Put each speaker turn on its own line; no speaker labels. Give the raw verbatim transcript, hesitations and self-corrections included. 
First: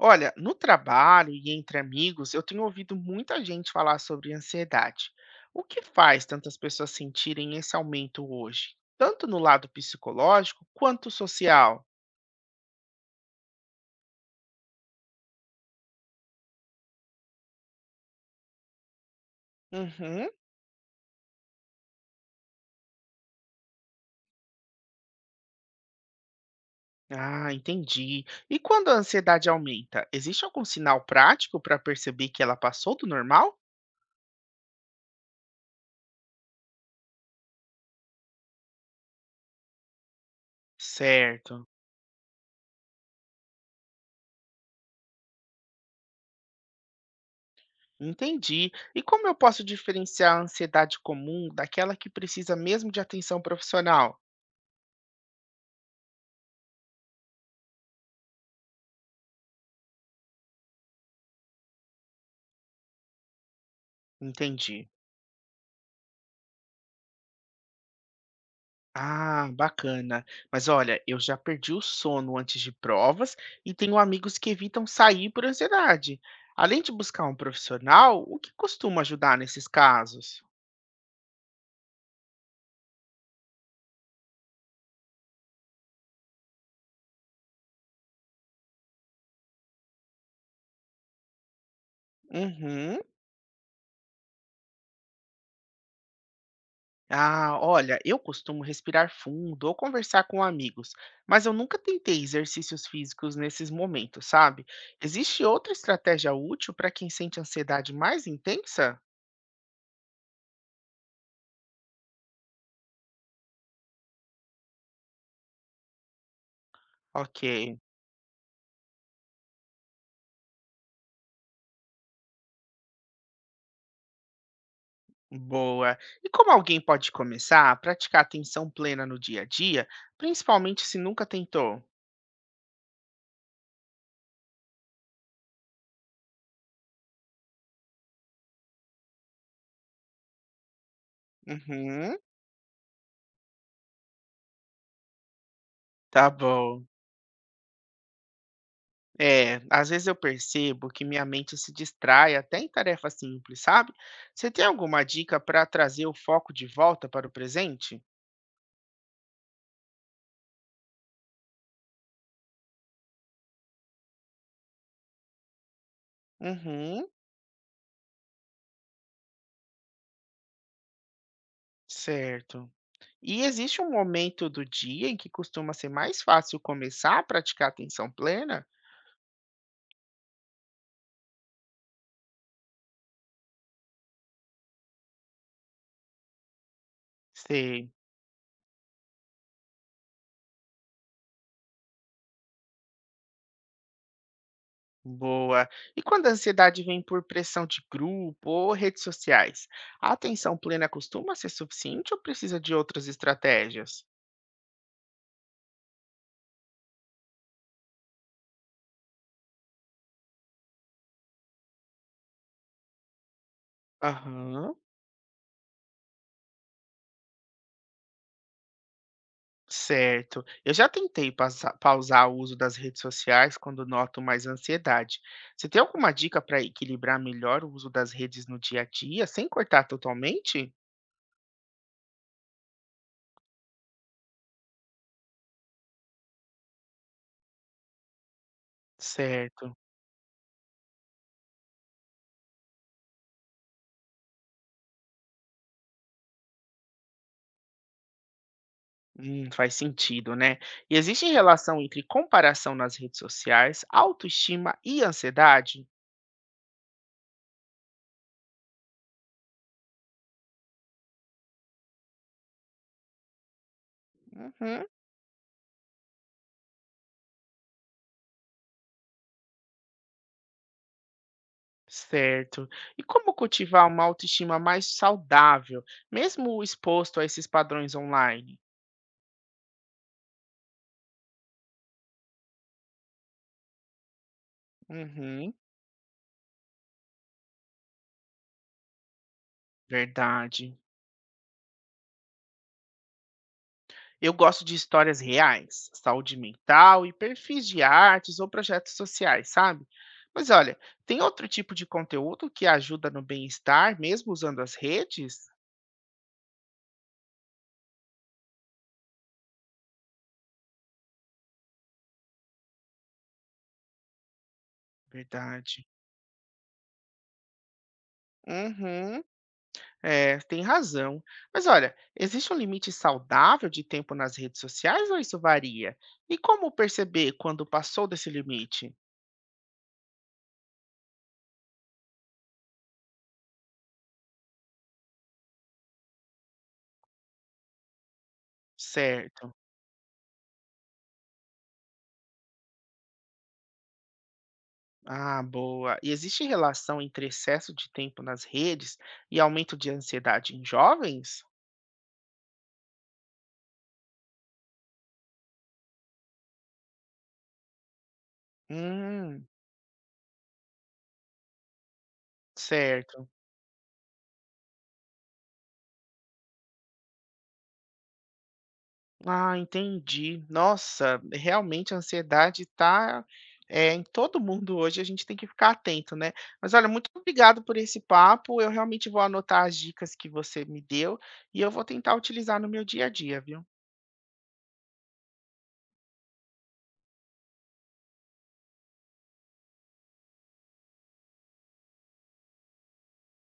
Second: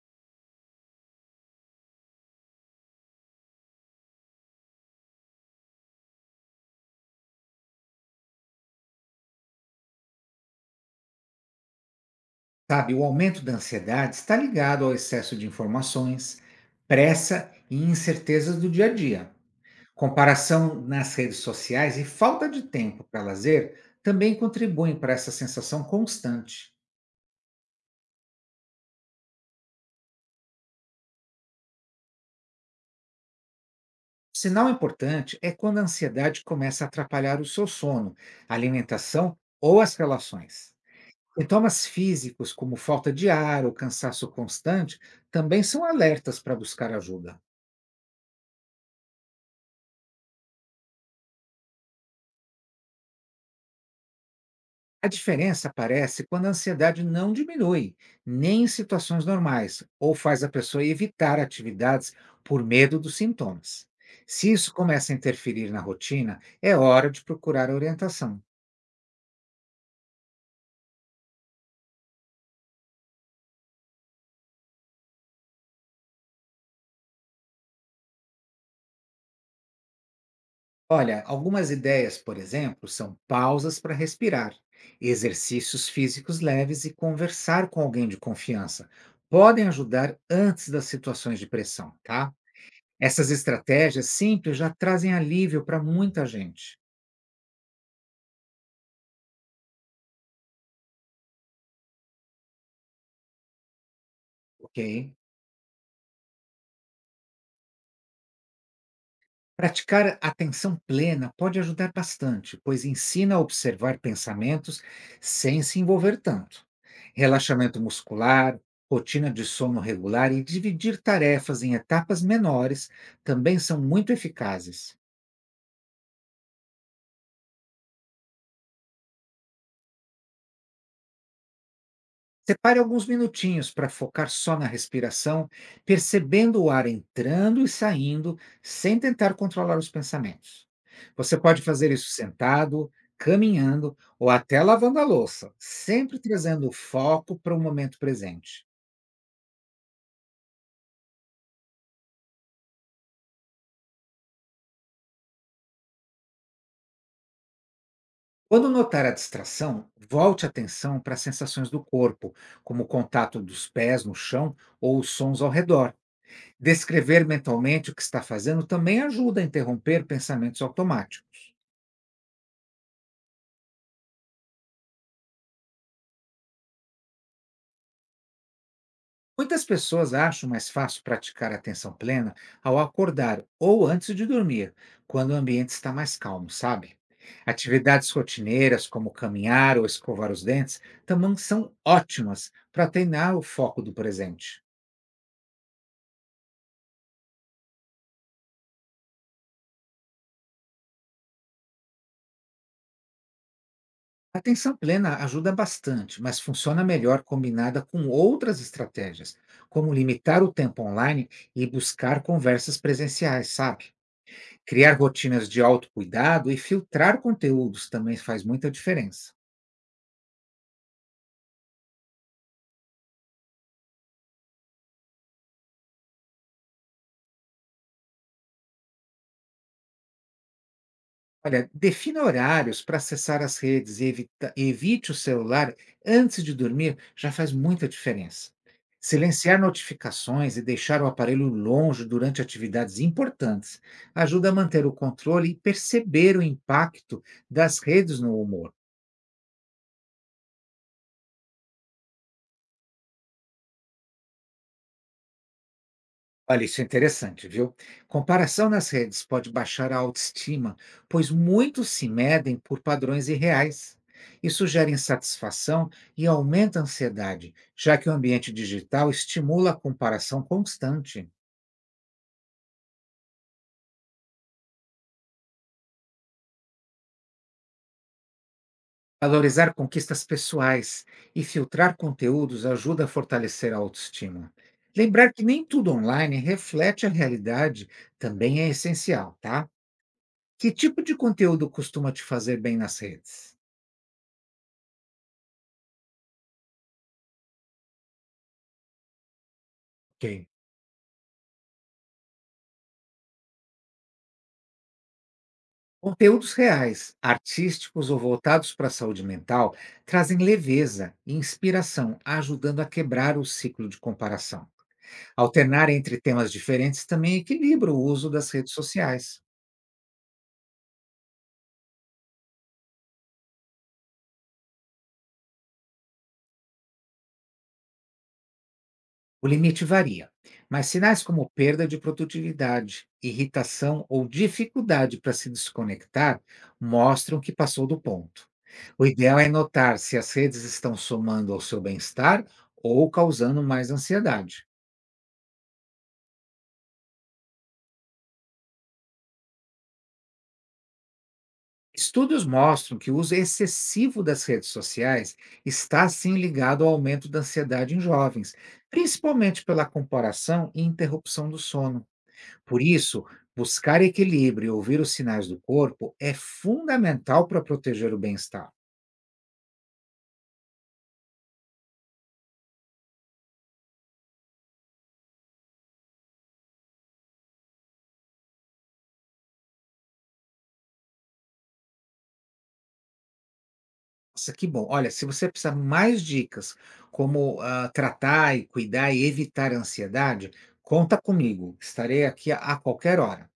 Olha, no trabalho e entre amigos, eu tenho ouvido muita gente falar sobre ansiedade. O que faz tantas pessoas sentirem esse aumento hoje? Tanto no lado psicológico quanto social.
Sabe, o aumento da ansiedade está ligado ao excesso de informações, pressa e incertezas do dia a dia.
Uhum.
Comparação nas redes sociais e falta de tempo para lazer também contribuem para essa sensação constante.
Ah, entendi. E quando a ansiedade aumenta, existe algum sinal prático para perceber que ela passou do normal?
Sinal importante é quando a ansiedade começa a atrapalhar o seu sono, a alimentação ou as relações.
Certo.
Sintomas físicos, como falta de ar ou cansaço constante, também são alertas para buscar ajuda.
Entendi. E como eu posso diferenciar a ansiedade comum daquela que precisa mesmo de atenção profissional?
A diferença aparece quando a ansiedade não diminui, nem em situações normais, ou faz a pessoa evitar atividades por medo dos sintomas. Se isso
Entendi.
começa a interferir na rotina, é hora de procurar orientação.
Ah, bacana. Mas olha, eu já perdi o sono antes de provas e tenho amigos que evitam sair por ansiedade. Além de buscar um profissional, o que costuma ajudar nesses casos?
Olha, algumas ideias, por exemplo, são pausas para respirar, exercícios físicos leves e conversar com alguém de confiança. Podem ajudar antes das situações de pressão, tá?
Uhum.
Essas estratégias simples já trazem alívio para muita gente,
Ah, olha, eu costumo respirar fundo ou conversar com amigos, mas eu nunca tentei exercícios físicos nesses momentos, sabe?
ok?
Existe outra estratégia útil para quem sente ansiedade mais intensa?
Praticar atenção plena pode ajudar bastante, pois ensina a observar pensamentos sem se envolver tanto.
Ok.
Relaxamento muscular, rotina de sono regular e dividir tarefas em etapas menores também são muito eficazes.
Boa. E como alguém pode começar a praticar atenção plena no dia a dia, principalmente se nunca tentou?
Separe alguns minutinhos para focar só na respiração, percebendo o ar entrando e saindo, sem tentar controlar os pensamentos. Você pode fazer isso
Uhum,
sentado, caminhando ou até lavando a louça, sempre
tá
trazendo o
bom.
foco para o momento presente.
É, às vezes eu percebo que minha mente se distrai até em tarefas simples, sabe? Você tem alguma dica para trazer o foco de volta para o presente?
Quando notar a distração, volte a atenção para as sensações do corpo, como o contato dos pés no chão ou os sons ao redor.
Uhum,
Descrever mentalmente o que está fazendo também ajuda a interromper pensamentos automáticos.
certo. E existe um momento do dia em que costuma ser mais fácil começar a praticar atenção plena?
Muitas pessoas acham mais fácil praticar a atenção plena ao acordar ou antes de dormir, quando o ambiente está mais calmo, sabe?
Sei.
Atividades rotineiras, como caminhar ou escovar os dentes, também são ótimas para treinar o foco do presente.
Boa. E quando a ansiedade vem por pressão de grupo ou redes sociais, a atenção plena costuma ser suficiente ou precisa de outras estratégias?
A atenção plena ajuda bastante, mas funciona melhor combinada com outras estratégias, como limitar o tempo online e buscar conversas presenciais, sabe?
Aham,
Criar rotinas de autocuidado e filtrar conteúdos também faz muita diferença.
certo. Eu já tentei passa- pausar o uso das redes sociais quando noto mais ansiedade. Você tem alguma dica para equilibrar melhor o uso das redes no dia a dia, sem cortar totalmente?
Olha, defina horários para acessar as redes e evita- evite o celular antes de dormir já faz muita diferença. Silenciar
Certo.
notificações e deixar o aparelho longe durante atividades importantes ajuda a manter o controle e perceber o impacto das redes no humor.
Hum, faz sentido, né? E existe relação entre comparação nas redes sociais, autoestima e ansiedade?
Olha, isso é interessante, viu? Comparação nas redes pode baixar a autoestima, pois muitos se medem por padrões irreais. Isso
Uhum.
gera insatisfação e aumenta a ansiedade, já que o ambiente digital estimula a comparação constante.
Certo. E como cultivar uma autoestima mais saudável, mesmo exposto a esses padrões online?
Valorizar conquistas pessoais e filtrar conteúdos ajuda a fortalecer a autoestima. Lembrar que
Uhum,
nem tudo online reflete a realidade também é essencial, tá? Que
verdade.
tipo de conteúdo costuma te fazer bem nas redes?
Eu gosto de histórias reais, saúde mental e perfis de artes ou projetos sociais, sabe?
Ok.
Mas olha, tem outro tipo de conteúdo que ajuda no bem-estar, mesmo usando as redes?
Conteúdos reais, artísticos ou voltados para a saúde mental trazem leveza e inspiração, ajudando a quebrar o ciclo de comparação.
Verdade.
Alternar entre temas diferentes também equilibra o uso das redes
Uhum.
sociais.
É, tem razão. Mas olha, existe um limite saudável de tempo nas redes sociais ou isso varia? E como perceber quando passou desse limite?
O limite varia, mas sinais como perda de produtividade, irritação ou dificuldade para se desconectar mostram que passou do ponto. O ideal é
Certo.
notar se as redes estão somando ao seu bem-estar ou causando mais ansiedade.
Ah, boa. E existe relação entre excesso de tempo nas redes e aumento de ansiedade em jovens?
Estudos mostram que o uso excessivo das redes sociais está sim ligado ao aumento da ansiedade em jovens,
Hum,
principalmente pela comparação e interrupção do sono. Por isso,
certo.
buscar equilíbrio e ouvir os sinais do corpo é fundamental para proteger o bem-estar.
Ah, entendi. Nossa, realmente a ansiedade está em todo mundo hoje, a gente tem que ficar atento, né. Mas olha, muito obrigado por esse papo, eu realmente vou anotar as dicas que você me deu, e eu vou tentar utilizar no meu dia a dia, viu.
Nossa, que bom. Olha, se você precisar mais dicas como ah, tratar e cuidar e evitar a ansiedade, conta comigo. Estarei aqui a a qualquer hora.